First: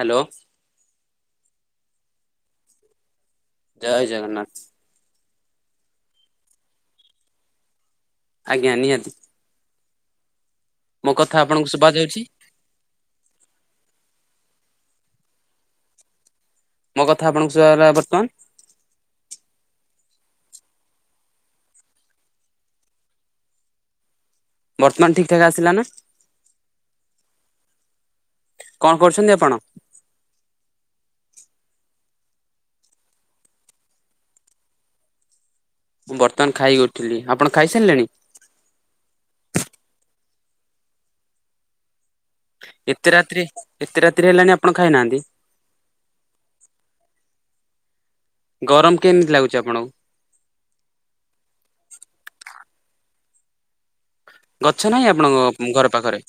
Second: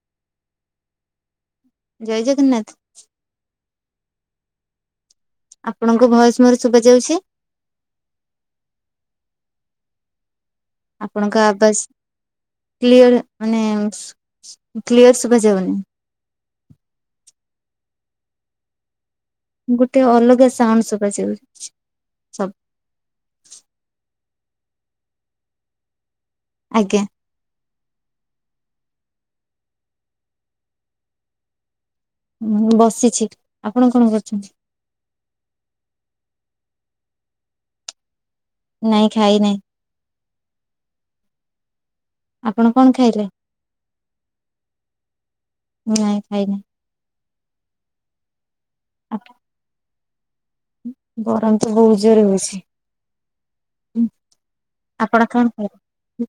Hello. ଜୟ ଜଗନ୍ନାଥ। ଜଏ ଜଗନ୍ନାଥ। ଆପଣଙ୍କୁ ଭଏସ ମୋର ଶୁଭ ଯାଉଛି ଆଜ୍ଞା ନିହାତି। ମୋ କଥା ଆପଣଙ୍କ ଆପଣଙ୍କୁ ଆବାସ ଶୁଭା ଯାଉଛି? କ୍ଲିୟର ମାନେ କ୍ଲିୟର ଶୁଭାଯିବନି। ମୋ କଥା ଆପଣଙ୍କୁ ସୂଭାଗଲା ବର୍ତ୍ତମାନ। ଗୋଟେ ଅଲଗା ସାଉଣ୍ଡ ସୁଭାଯାଉଛି ସବୁ। ବର୍ତ୍ତମାନ ଠିକ ଠାକ ଆସିଲା ନା। ଆଜ୍ଞା। କଣ କରୁଚନ୍ତି ଆପଣ? ବସିଛି ଆପଣ କଣ କରୁଚନ୍ତି? ମୁଁ ବର୍ତ୍ତମାନ ଖାଇକି ଉଥିଲି ଆପଣ ଖାଇସାରିଲେଣି ନାଇଁ ଖାଇ ନାହିଁ। ଆପଣ କଣ ଏତେ ଖାଇଲେ? ରାତିରେ ଏତେ ରାତିରେ ହେଲାଣି ଆପଣ ଖାଇନାହାନ୍ତି। ନାଇଁ ଖାଇନି ଗରମ କେମିତି ଲାଗୁଚି ଆପଣଙ୍କୁ? ହୁଁ। ଗଛ ନାହିଁ ଆପଣଙ୍କ ଘର ପାଖରେ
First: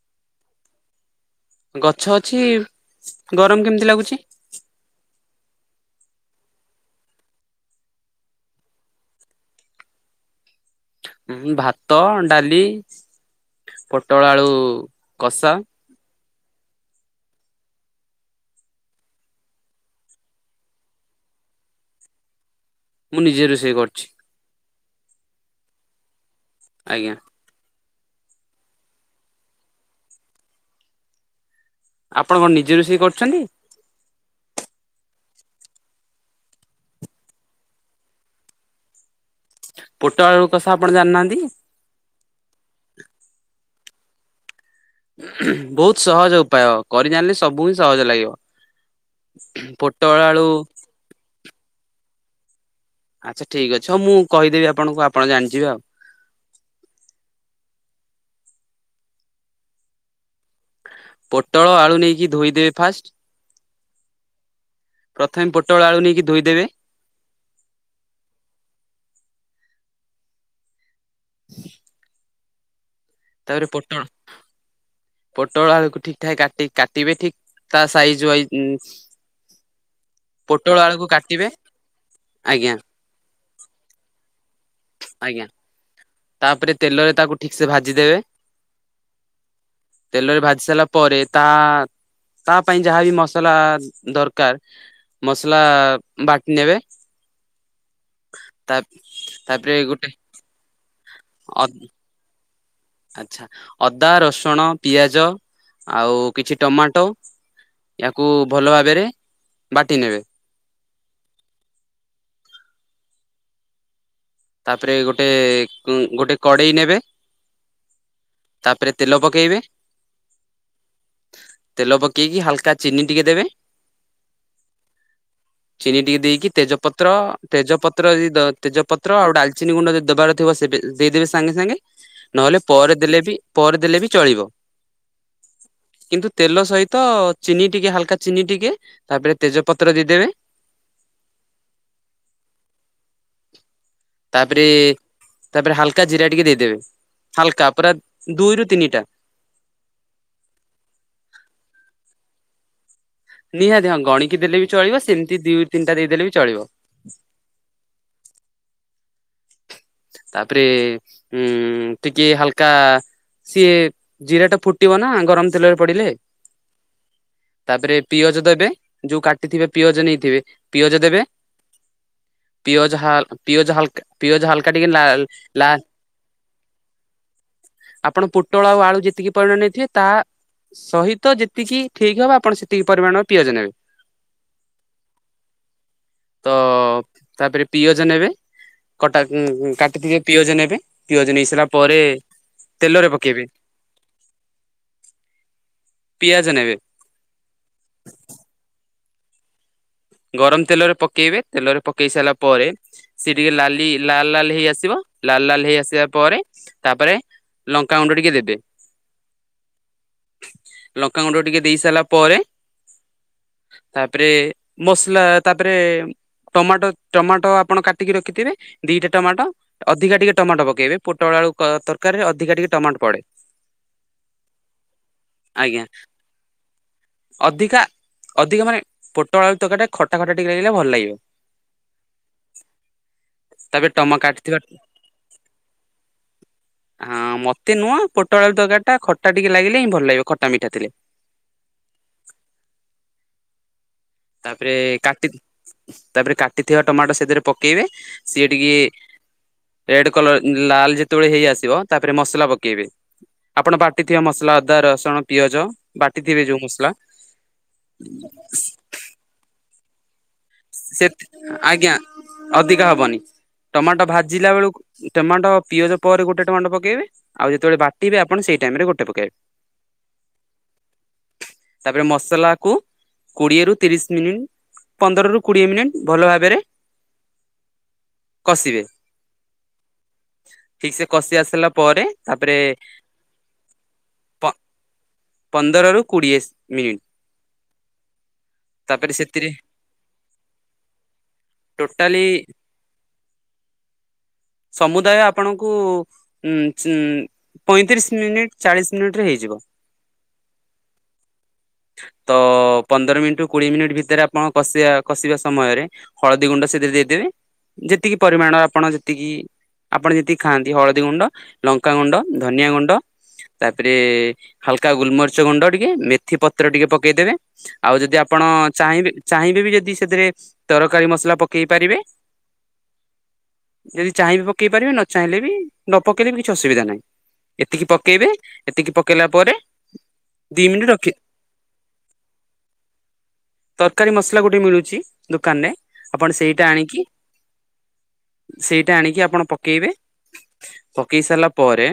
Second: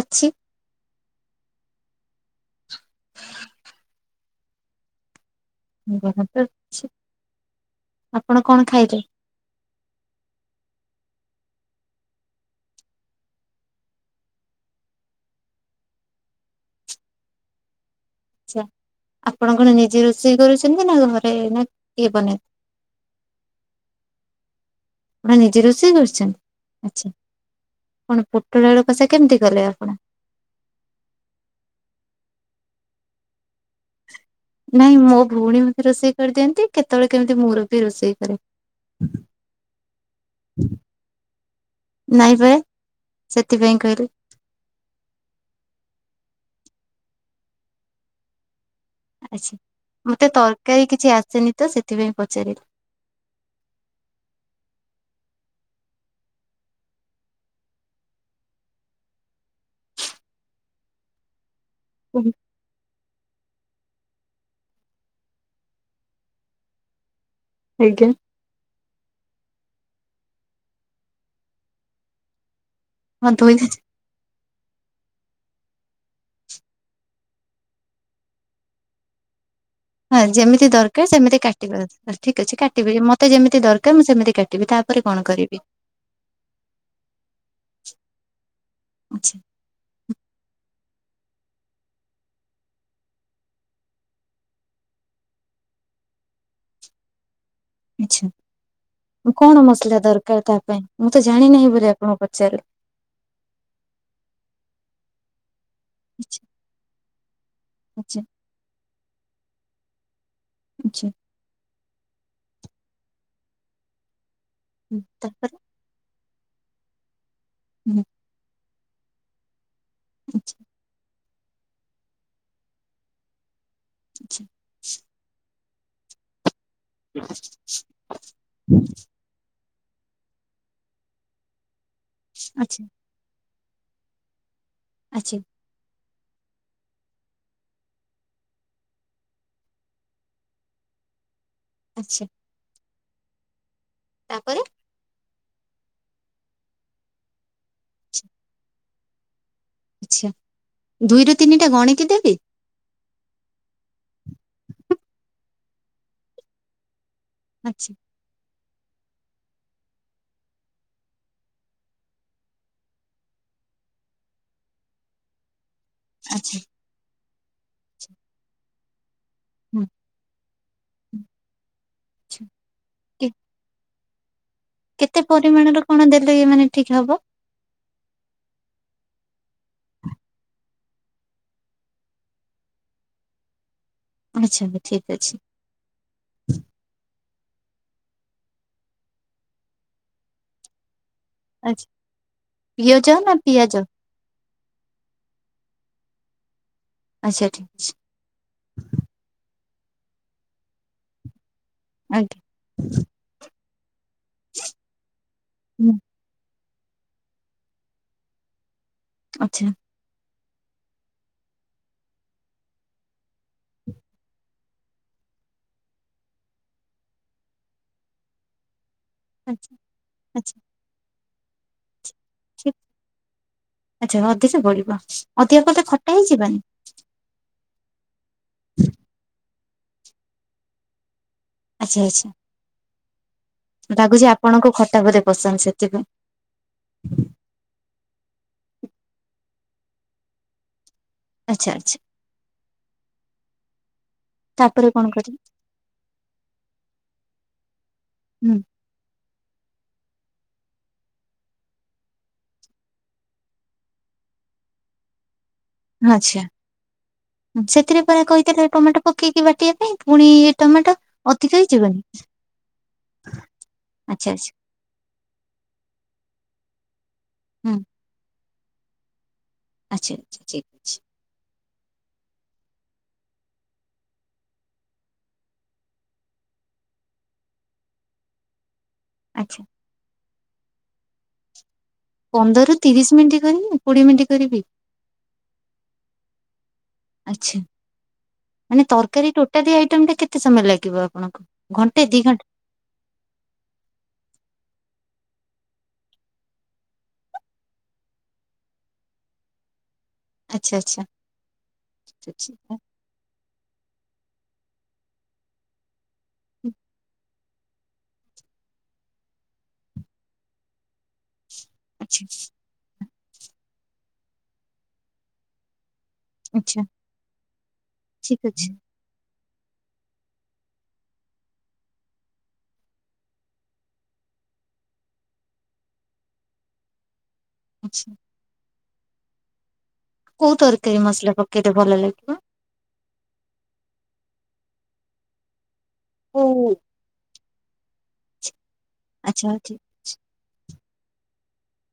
ଅଛି। ଗଛ ଅଛି ଗରମ କେମିତି ଲାଗୁଚି? [unintelligible] ଅଛି ଆପଣ କଣ ଖାଇଚ ଭାତ ଡାଲି ପୋଟଳ ଆଳୁ କଷା। ଆଛା ଆପଣ କଣ ନିଜେ ରୋଷେଇ କରୁଚନ୍ତି ନା ଘରେ ନା କିଏ ବନେଇ ମୁଁ ନିଜେ ରୋଷେଇ କରିଛି। ମ ନିଜେ ରୋଷେଇ କରୁଛ? ଆଜ୍ଞା। କଣ ପୋଟଳ ବେଳ କସା କେମିତି କଲେ ଆପଣ? ଆପଣ କଣ ନିଜେ ରୋଷେଇ କରୁଛନ୍ତି? ନାଇଁ ମୋ ଭଉଣୀ ମତେ ରୋଷେଇ କରିଦିଅନ୍ତି କେତେବେଳେ କେମିତି ମୋର ବି ରୋଷେଇ କରେ। ପୋଟଳକୁ କସା ଆପଣ ଜାଣିନାହାନ୍ତି? କରେ। ବହୁତ ସହଜ ଉପାୟ କରି ଜାଣିଲେ ସବୁ ହିଁ ସହଜ ଲାଗିବ। ଆଚ୍ଛା ପୋଟଳ ମତେ ଆଳୁ ତରକାରୀ କିଛି ଆସେନି ତ ସେଥିପାଇଁ ପଚାରିଲି। ଆଚ୍ଛା ଠିକ ଅଛି ହଉ ମୁଁ କହିଦେବି ଆପଣଙ୍କୁ ଆପଣ ଜାଣିଯିବେ ଆଉ। [inaudible] ପୋଟଳ ଆଳୁ ନେଇକି ଧୋଇଦେବେ ଫାଷ୍ଟ। ପ୍ରଥମେ ପୋଟଳ ଆଳୁ ନେଇକି ଧୋଇଦେବେ। ଆଜ୍ଞା। [inaudible] ହଁ ଧୋଇ ତାପରେ ପୋଟଳ ପୋଟଳ, ଆଳୁକୁ ଠିକ ଠାକ କାଟି କାଟିବେ ଠିକ ତା ସାଇଜ୍ ୱାଇଜ। ହଁ ଯେମିତି ଦରକାର ସେମିତି କାଟିବ ଠିକ ଅଛି ଆଜ୍ଞା କାଟି ମତେ ଯେମିତି ଦରକାର ମୁଁ ସେମିତି କାଟିବି। ତାପରେ କଣ ଆଜ୍ଞା କରିବି? ତାପରେ ତେଲରେ ତାକୁ ଠିକ ସେ ଭାଜି ଦେବେ। ଆଚ୍ଛା ତେଲରେ ଭାଜି ସାରିଲା ପରେ ତା ତା ପାଇଁ ଯାହାବି ମସଲା ଦରକାର ମସଲା ବାଟି ନେବେ। ତା ଆଚ୍ଛା କଣ ତାପରେ ମସଲା ଗୋଟେ ଦରକାର ତା ପାଇଁ? ମୁଁ ତ ଜାଣିିନାହିଁ ବୋଲି ଆପଣଙ୍କୁ ପଚାରିଲି। ଆଚ୍ଛା ଅଦା, ରସୁଣ, ପିଆଜ ଆଉ ଆଚ୍ଛା କିଛି ଟମାଟୋ। ଆଚ୍ଛା ୟାକୁ ଭଲ ଭାବରେ ବାଟି ନେବେ। ଆଚ୍ଛା। ତାପରେ ଗୋଟେ ତାପରେ ଗୋଟେ କଡେଇ ନେବେ। ହୁଁ। ତାପରେ ତେଲ ପକେଇବେ। ଆଚ୍ଛା। ତେଲ ପକେଇକି ହାଲକା ଚିନି ଟିକେ ଦେବେ। ଆଚ୍ଛା। ଚିନି ଟିକେ ଦେଇକି ତେଜପତ୍ର ତେଜପତ୍ର ଯ ତେଜପତ୍ର ଗୋଟ ଡାଲଚିନି ଗୁଣ୍ଡ ଯ ଦେବାର ଥିବ ସେବେ ଦେଇଦେବେ ସାଙ୍ଗେ ସାଙ୍ଗେ ନହେଲେ ଆଚ୍ଛା ପରେ ଦେଲେ ବି ପରେ ଦେଲେ ବି ଚଳିବ। ଆଛି। କିନ୍ତୁ ତେଲ ସହିତ ଚିନି ଟିକେ ହାଲକା ଚିନି ଟିକେ ତାପରେ ତେଜପତ୍ର ଦେଇଦେବେ। [unintelligible] ଆଚ୍ଛା। ତାପରେ ତାପରେ ହାଲକା ଜିରା ଟିକେ ଦେଇଦେବେ ହାଲକା ପୁରା ଦୁଇରୁୁ ତିନିଟା। ଆଚ୍ଛା । ନିହାତି ହଁ ଗଣିକି ଦେଲେ ବି ଚଳିବ ସେମିତି ଦି ତିନିଟା ଦେଇଦେଲେ ବି ଚଳିବ। ଆଚ୍ଛା। ତାପରେ ଉ ଟିକେ ହାଲକା ସିଏ ଜିରା ଟା ଫୁଟିବ ନା ଗରମ ତେଲ ପଡିଲେ [unintelligible] ଆଚ୍ଛା। ଥିବେ ହୁଁ ପିଓଜ ନେଇଥିବେ ପିଓଜ ଦେବେ ଆଚ୍ଛା ପିଓଜ କେ- ପିଓଜ ହାଲକା। ପିଆଜ ହାଲକା ଟିକେ କେତେ ଲାଲ ପରିମାଣ ଲାଲ ର କଣ ଦେଲେ ମାନେ ଠିକ ହବ? ଆପଣ ପୋଟଳ ଆଉ ଆଳୁ ଯେତିକି ପରିମାଣ ନେଇଥିବେ ତାହା ସହିତ ଯେତିକି ଠିକ ହବ ଆପଣ ସେତିକି ପରିମାଣର ପିଆଜ ନେବେ। ଆଛା ଆ ଠିକ ତ ଅଛି। ତାପରେ ପିଆଜ ନେବେ, କଟା କାଟି ଥୀବା ପିଓଜ ନେବେ ପିଆଜ ନେଇ ସାରିଲା ଆଚ୍ଛା ପରେ, ପିଓଜ ତେଲରେ ନା ପକେଇବେ। ପିଆଜ ପିଆଜ ନେବେ ଆଚ୍ଛା ଠିକ୍ ଅଛି। ଗରମ ତେଲ ରେ ପକେଇବେ ତେଲରେ ପକେଇ ସାରିଲା ଆଜ୍ଞା ପରେ ସେ ଟିକେ ଲାଲି ଲାଲ ଲାଲ ହେଇ ଆସିବ ଲାଲ ଲାଲ ହେଇ ହୁଁ ଆସିବା ପରେ ତାପରେ ଲଙ୍କାାଗୁଣ୍ଡ ଟିକେ ଦେବେ। ଆଚ୍ଛା। ଲଙ୍କାାଗୁଣ୍ଡ ଟିକେ ଦେଇ ସାରିଲା ପରେ, ତାପରେ ମସଲା, ତାପରେ ଟମାଟୋ ଟମାଟୋ ଆପଣ କାଟିକି ରଖିଥିବେ ଦିଟା ଟମାଟୋ ଆଚ୍ଛା ଅଧିକା ଟିକେ ଆଚ୍ଛା ଟମାଟୋ ପକେଇବେ ପୋଟ ବଳୁ ତରକାରୀରେ ଅଧିକା ଟିକେ ଠିକ ଟମାଟୋ ପଡେ। ଆଚ୍ଛା ଅଧିକା ବଢିବ ଅଧିକା କଦେ ଆଜ୍ଞା ଖଟା ହେଇଯିବାନି। ଅଧିକା ଅଧିକା ମାନେ ପୋଟ ଆଳୁ ତକା ଟା ଖଟା ଖଟା ଟିକେ ଲାଗିଲେ ଭଲ ଲାଗିବ। ଆଚ୍ଛା ଆଚ୍ଛା। ତାପରେ ଟମା ଭାବୁଛି କାଟିଥିବା ଆପଣଙ୍କୁ ଖଟା ବୋଧେ ପସନ୍ଦ ସେଥିପାଇଁ। ହଁ, ମତେ ନୁହଁ ପୋଟଳ ଆଳୁ ତରକାରୀ ଟା ଖଟା ଟିକେ ଲାଗିଲେ ହିଁ ଭଲ ଲାଗିବ ଖଟା ମିଠା ଥିଲେ। ଆଚ୍ଛା ଆଚ୍ଛା। ତାପରେ କଣ କାଟି କରିବି? ତାପରେ କାଟିଥିବା ଟମାଟୋ ସେଥିରେ ପକେଇବେ ହୁଁ ସିଏଟିକେ ରେଡ କଲର ଲାଲ ଯେତେବେଳେ ହେଇ ଆସିବ ତାପରେ ମସଲା ପକେଇବେ। ଆପଣ ବାଟିଥିବ ମସଲା ଅଦା, ରସୁଣ, ପିଆଜ ଆଚ୍ଛା ବାଟିଥିବେ ଯୋଉ ମସଲା ହୁଁ, ସେଥିରେ ପରା କହିଥିଲେ ଟମାଟୋ ପକେଇକି ବାଟିବା ପାଇଁ ପୁଣି ଟମାଟୋ ସେ ଅଧିକ ଆଜ୍ଞା ହେଇଯିବନି ଅଧିକା ହବନି। ଟମାଟୋ ଆଚ୍ଛା ଆଚ୍ଛା ଭାଜିଲା ବେଳକୁ ଟମାଟୋ ପିଆଜ ପରେ ଗୋଟେ ଟମାଟୋ ପକେଇବେ ଆଉ ହୁଁ ଯେତେବେଳେ ବାଟିବେ ଆପଣ ସେଇଠା ଟାଇମ ରେ ଗୋଟେ ପକାଇବ। ଆଚ୍ଛା ଆଛା ଠିକ୍ ଅଛି। ତାପରେ ମସଲା କୁ କୋଡିଏ ରୁ ତିରିଶ ମିନିଟ ପନ୍ଦର ର କୋଡିଏ ମିନିଟ ଭଲ ଭାବରେ କଷିବେ ଆଚ୍ଛା। ଠିକ ସେ କଷି ଆସିଲା ପରେ ତାପରେ ପନ୍ଦର ରୁ ତିରିଶ ମିନିଟ କରିବି କୋଡିଏ ମିନିଟ୍ କରିବି। ପନ୍ଦରରୁ କୋଡ଼ିଏ ମିନିଟ୍। ଆଚ୍ଛା। ମାନେ ତାପରେ ତରକାରୀ ସେଥିରେ ଟୋଟାଲ ଆଇଟମ ଟା କେତେ? କେତେ ସମୟ ଲାଗିବ ଆପଣଙ୍କୁ ଘଣ୍ଟେ ଟୋଟାଲି ଦି ଘଣ୍ଟା। ୃଦୟ ଆପଣଙ୍କୁ ଉ ପଇଁତିରିଶ ମିନିଟ ଚାଳିଶ ମିନିଟ ରେ ହେଇଯିବ। ଆଚ୍ଛା ଆଚ୍ଛା ଠିକ୍ ତ ଅଛି। ପନ୍ଦର ମିନିଟରୁ କୋଡିଏ ମିନିଟ୍ ଭିତରେ ଆପଣ କସିବା କଷିବା ସମୟରେ ହଳଦୀ ଗୁଣ୍ଡ ସେଥିରେ ଦେଇଦେବେ। ଯେତିକି ପରିମାଣ ଆପଣ ଯେତିକି ଆପଣ ଯେତିକି ଖାଆନ୍ତି ହଳଦୀ ଗୁଣ୍ଡ ଲଙ୍କା ଗୁଣ୍ଡ ଆଚ୍ଛା ଧନିଆ ଗୁଣ୍ଡ ତାପରେ ହାଲକା ଗୁଲମରିଚ ଗୁଣ୍ଡ ଟିକେ ଏଥି ପତ୍ର ଆଚ୍ଛା ଟିକେ ପକେଇଦେବେ ଆଉ ଯଦି ଆପଣ ଠିକ ଅଛି। ଚାହିଁବେ ଚାହିଁବେ ବି ଯଦି ସେଥିରେ ତରକାରୀ ମସଲା ପକେଇ ପାରିବେ ଯଦି ଚାହିଁବ ପକେଇ ପାରିବେ ନ ଚାହିଁଲେ ବି ନ ପକେଇଲେ ବି କିଛି ଅସୁବିଧା ନାହିଁ। ଏତିକି ଆଚ୍ଛା ପକେଇବେ ଏତିକି ପକେଇଲା ପରେ କୋଉ ଦି ମିନିଟ୍ ତରକାରୀ ରଖି ମସଲା ପକେଇଲେ ଭଲ ଲାଗିବ। ତରକାରୀ ମସଲା ଗୋଟେ ମିଳୁଚି ଦୋକାନରେ ଆପଣ ସେଇଟା କୋଉ ଆଣିକି ସେଇଟା ଆଣିକି ଆପଣ ଆଚ୍ଛା ଠିକ ପକେଇବେ ପକେଇ ସାରିଲା ପରେ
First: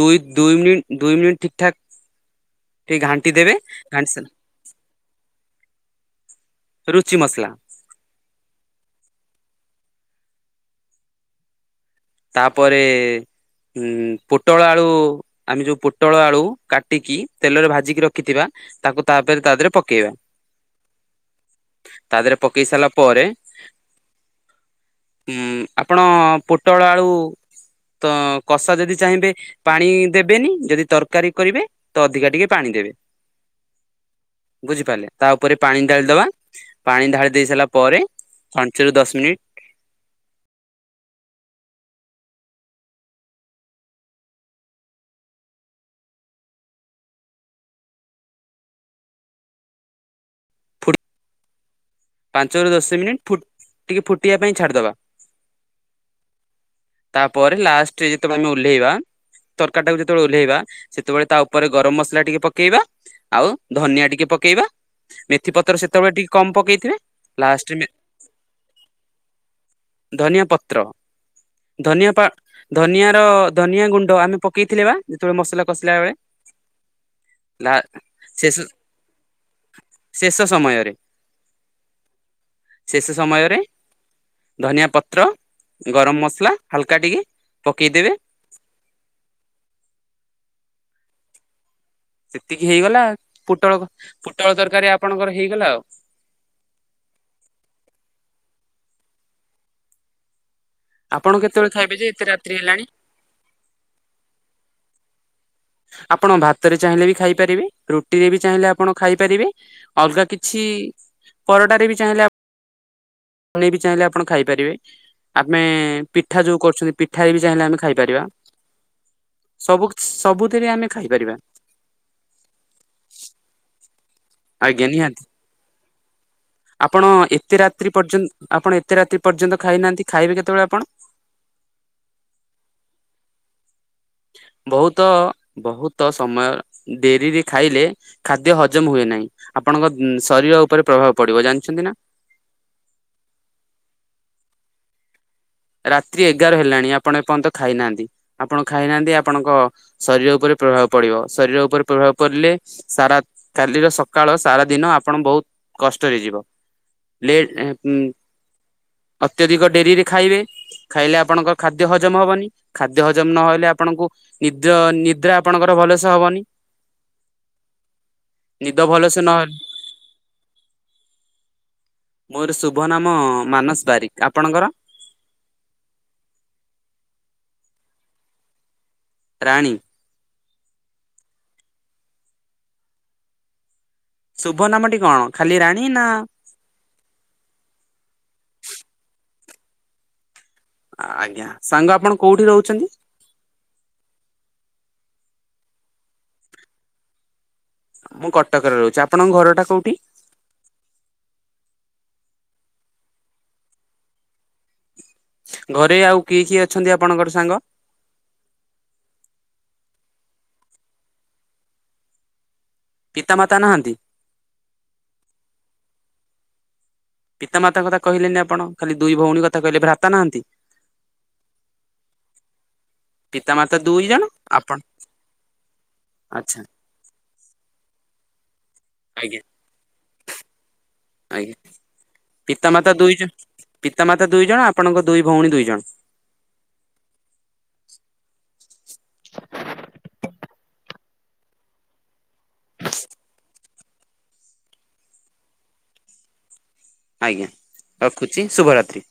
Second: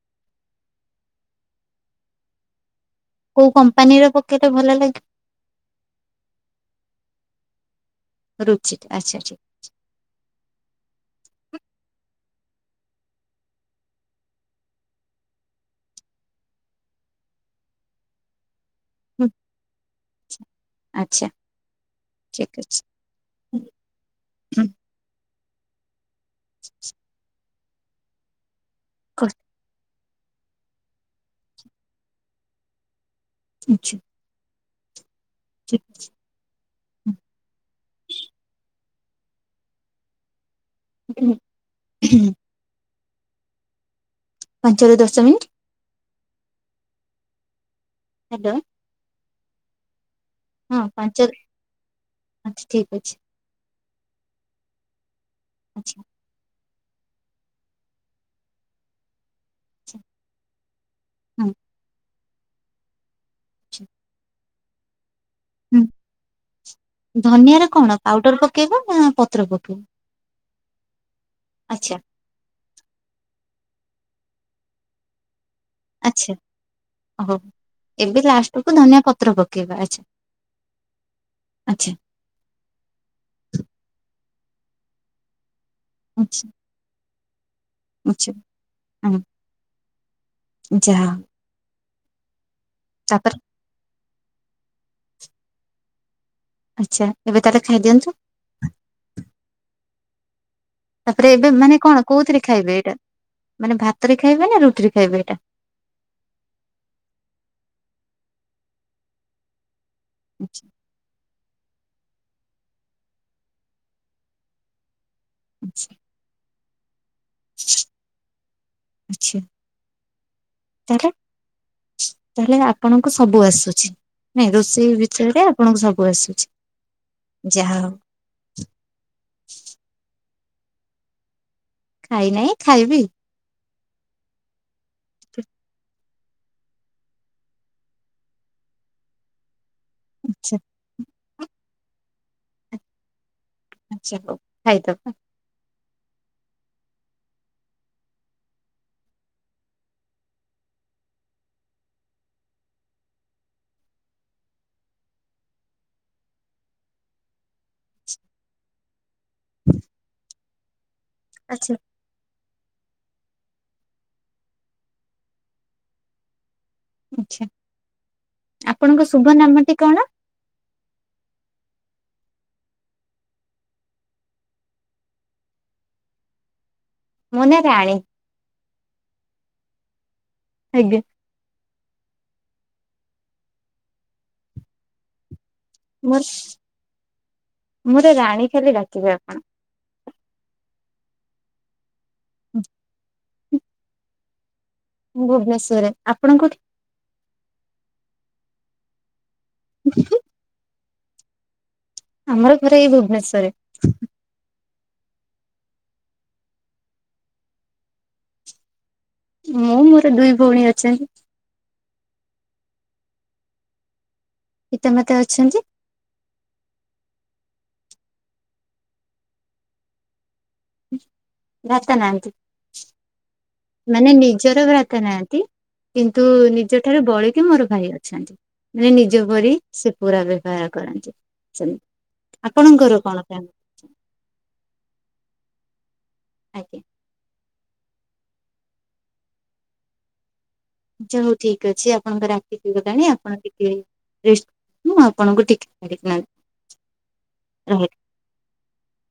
ଦୁଇ ଦୁଇ ମିନିଟ ଦୁଇ ମିନିଟ ଠିକ୍ ଠାକ୍ ଟିକେ ଘାଣ୍ଟି କୋଉ ଦେବେ କମ୍ପାନୀର ଘାଣ୍ଟି ସା ପକେଇଲେ ଭଲ ଲାଗିବ ରୁଚି ମସଲା। ରୁଚି ଆଚ୍ଛା ଆଚ୍ଛା। ତାପରେ ହୁଁ ପୋଟଳ ଆଳୁ ଆମେ ଯୋଉ ପୋଟଳ ଆଳୁ କାଟିକି ତେଲରେ ଭାଜିକି ରଖିଥିବା। ତାକୁ ହୁଁ ତାପରେ ତା ଦେହରେ ପକେଇବା। ଆଚ୍ଛା ତା ଦେହରେ ପକେଇ ସାରିଲା ପରେ ହୁ। ଉଁ ଆପଣ ପୋଟଳ ଆଳୁ ତ କଷା ଯଦି କ- ଚାହିଁବେ ପାଣି ଦେବେନି ଯଦି ତରକାରୀ କରିବେ ତ ଅଧିକା ଟିକେ ପାଣି ଦେବେ। ଆଛା। ବୁଝିପାରିଲେ ତା ଉପରେ ପାଣି ଢାଳିଦବା ପାଣି ଢାଳି ଦେଇ ସାରିଲା ପରେ ପା ଚରୁ ଦଶ ମିନିଟ୍ ହ ହୁଁ ଉଁ। ପାଞ୍ଚରୁ ଦଶମିନିଟ୍ ହହାଲୋ। ହଁ ଫୁ ପାଞ୍ଚ ରୁ ପାଞ୍ଚରୁ ଦଶ ମିନିଟ୍ ଫୁ-ଟିକେ ଫୁଟିବା ପାଇଁ ଛାଡିଦବା। ଆଚ୍ଛା। ତାପରେ ଲାଷ୍ଟରେ ଯେତ ମାନେ ଆମେ ଓହ୍ଲେଇବା ତରକାର ଆଚ୍ଛା ଟାକୁ ଯେତେବେଳେ ଓହ୍ଲେଇବା ସେତେବେଳେ ତା ହଁ ଉପରେ ଗରମ ମସଲା ଟିକେ ପକେଇବା ଆଉ ଆଚ୍ଛା ଧନିଆ ଟିକେ ପକେଇବା। ମେଥି ପତ୍ର ହୁଁ। ସେତେବେଳେ ଟିକେ କମ ପକେଇଥିବେ। ଧନିଆରେ ଲାଷ୍ଟରେ କଣ ପାଉଡର ପକେଇବ ନା ପତ୍ର ପକେଇବ? ନିଆ ପତ୍ର ଧନିଆ-ପା ଧନିଆ ର ଧନିଆ ଗୁଣ୍ଡ ଆମେ ପକେଇଥିଲେ ବା ଯେତେବେଳେ ମସଲା କଷିଲା ବେଳେ। ଆଚ୍ଛା ଓହୋ ଲା ଏବେ ଶେଷ ଲାଷ୍ଟକୁୁ ଧନିଆ ପତ୍ର ପକେଇବା ଆଚ୍ଛା ଶେଷ ସମୟରେ ଆଚ୍ଛା ଶେଷ ସମୟରେ ଧନିଆ ପତ୍ର। ଗରମ ମସଲା ହାଲକା ଟିକେ। ପକେଇଦେବେ ଆଚଛା ହଁ ଯାହା ଏତିକି ହେଇଗଲା ତାପରେ ପୋଟଳ ପୋଟଳ ତରକାରୀ ଆପଣଙ୍କର ହେଇଗଲା ଆଉ। ଆଚ୍ଛା ଏବେ ତାହଲେ ଖାଇଦିଅନ୍ତୁ। ତାପରେ ଆପଣ ଏବେ କେତେବେଳେ ମାନେ ଖାଇବେ କଣ ଯେ ଏତେ କୋଉଥିରେ ରାତ୍ରି ଖାଇବେ ହେଲାଣି ଏଇଟା ମାନେ ଭାତରେ ଖାଇବେ ନା ରୁଟିରେ? ଖାଇବେ ଏଟା। ଆପଣ ଭାତରେ ଚାହିଁଲେ ବି ଖାଇପାରିବେ ରୁଟିରେ ବି ଚାହିଁଲେ ଆପଣ ଖାଇପାରିବେ। ଅଲଗା ଆଚ୍ଛା କିଛି ପରଟାରେ ବି ଚାହିଁଲେ ଆ ଣ ବି ଚାହିଁଲେ ଆପଣ ଖାଇପାରିବେ ଆମେ ଆଚ୍ଛା ପିଠା ଯୋଉ କରୁଛନ୍ତି ପି ଠାରେ ବି ଚାହିଁଲେ ଆମେ ଖାଇପାରିବା ଆଚ୍ଛା ସବୁ କି ସବୁଥିରେ ଆମେ ତାହେଲେ ଖାଇପାରିବା। ତାହେଲେ ଆପଣଙ୍କୁ ସବୁ ଆସୁଚି ନାଇଁ ଆଜ୍ଞା ରୋଷେଇ ନିହାତି ବିଷୟରେ ଆପଣଙ୍କୁ ସବୁ ଆସୁଚି? ଆପଣ ଏତେ ରାତ୍ରି ପର୍ଯ୍ୟନ୍ତ ଆପଣ ଏତେ ରାତ୍ରି ପର୍ଯ୍ୟନ୍ତ ଖାଇନାହାନ୍ତି ଖାଇବେ କେ ତବେଳେ ଆପଣ ଖାଇ ନାଇଁ ଖାଇବି। ଆ ବହୁତ ବହୁତ ସମୟ ଡେରିରେ ଖାଇଲେ ଖାଦ୍ୟ ହଜମ ହୁଏ ନାଇଁ। ଆପଣଙ୍କ ଆଚ୍ଛା ଶରୀର ଉପରେ ପ୍ରଭାବ ପଡିବ ଜାଣିଚନ୍ତି ନା। ଆଛା ହଉ ଖାଇଦବା। ରାତ୍ରି ଏଗାର ହେଲାଣି ଆପଣ ଏପର୍ଯ୍ୟନ୍ତ ଖାଇନାହାନ୍ତି ।ଆପଣ ଖାଇନାହାନ୍ତି ଆପଣଙ୍କ ଶରୀର ଉପରେ ପ୍ରଭାବ ପଡିବ ଶରୀର ଉପରେ ପ୍ରଭାବ ପଡିଲେ ସାରା କାଲିର ସକାଳ ସାରା ଦିନ ଆପଣ ବହୁତ କଷ୍ଟରେ ଯିବ। ଲେ-ଉ-ଉଁ ଅତ୍ୟଧିକ ଡେରିରେ ଖାଇ ଖାଇଲେ ଆପଣଙ୍କ ଆଚ୍ଛା ଖାଦ୍ୟ ହଜମ ହବନି। ଖାଦ୍ୟ ହଜମ ନହଲେ, ଆପଣଙ୍କୁ ନିଦ୍ର ନିଦ୍ରା ଆପଣଙ୍କର ଭଲସେ ହବନି। ଆଛା, ନିଦ ଆପଣଙ୍କ ଭଲସେ ଶୁଭ ନହେଲେ ନାମଟି କଣ? ମୋର ଶୁଭ ନାମ ମାନସ ବାରିକ। ଆପଣଙ୍କର? ମୋ ନା ରାଣୀ। ରାଣୀ! ଆଜ୍ଞା, ଶୁଭ ନାମଟି କଣ ଖାଲି ରାଣୀ ନା? ମୁଁରେ ରାଣୀ ଖାଲି ଡାକିବେ ଆପଣ। ଆଜ୍ଞା, ସାଙ୍ଗ ଆପଣ କୋଉଠି ରହୁଛନ୍ତି? ଭୁବନେଶ୍ଵରରେ। ଆପଣ କୋଉଠି? ମୁଁ କଟକରେ ରହୁଛି। ଆପଣଙ୍କ ଘର ଟା କୋଉଠି? ଆମର ପୁରା ଏଇ ଭୁବନେଶ୍ଵରରେ। ଘରେ ଆଉ କିଏ କିଏ ଅଛନ୍ତି ଆପଣଙ୍କର ସାଙ୍ଗ? ମୁଁ ମୋର ଦୁଇ ଭଉଣୀ ଅଛନ୍ତି। ପିତାମାତା ନାହାଁନ୍ତି। ପିତା ମାତା ଅଛନ୍ତି। ପିତାମାତାଙ୍କ କଥା କହିଲେନି ଆପଣ! ଖାଲି ଦୁଇ ଭଉଣୀ କଥା କହିଲେ, ଭ୍ରାତା ନାହାଁନ୍ତି। ଭ୍ରାତା ନାହାଁନ୍ତି। ପିତାମାତା ଦୁଇ ମାନେ ଜଣ ନିଜର ଆପଣ ଭ୍ରତା ନାହାଁନ୍ତି। କିନ୍ତୁ ଆଚ୍ଛା ନିଜ ଠାରୁ ବଳି କି ମୋର ଭାଇ ଅଛନ୍ତି? ମାନେ ନିଜ ଆଜ୍ଞା ପରି ସେ ପୁରା ବ୍ୟବହାର କରନ୍ତି, ଆଜ୍ଞା ସେମତି। ପିତାମାତା ଦୁଇ ଜ ପିତାମାତା ଦୁଇ ଜଣ, ଆପଣଙ୍କ ଦୁଇ ଭଉଣୀ ଦୁଇ ଜଣ। ଆଜ୍ଞା। ଛା ହଉ ଠିକ୍ ଅଛି। ଆପଣଙ୍କର ରାଖି ହେଇଗଲାଣି ଆପଣ ଟିକେ ରେଷ୍ଟ ନିଅ। ଆପଣଙ୍କୁ ଟିକେ ଛାଡିକିନା ଆଜ୍ଞା, ରହିଲି। ରଖୁଛି ଶୁଭରାତ୍ରି।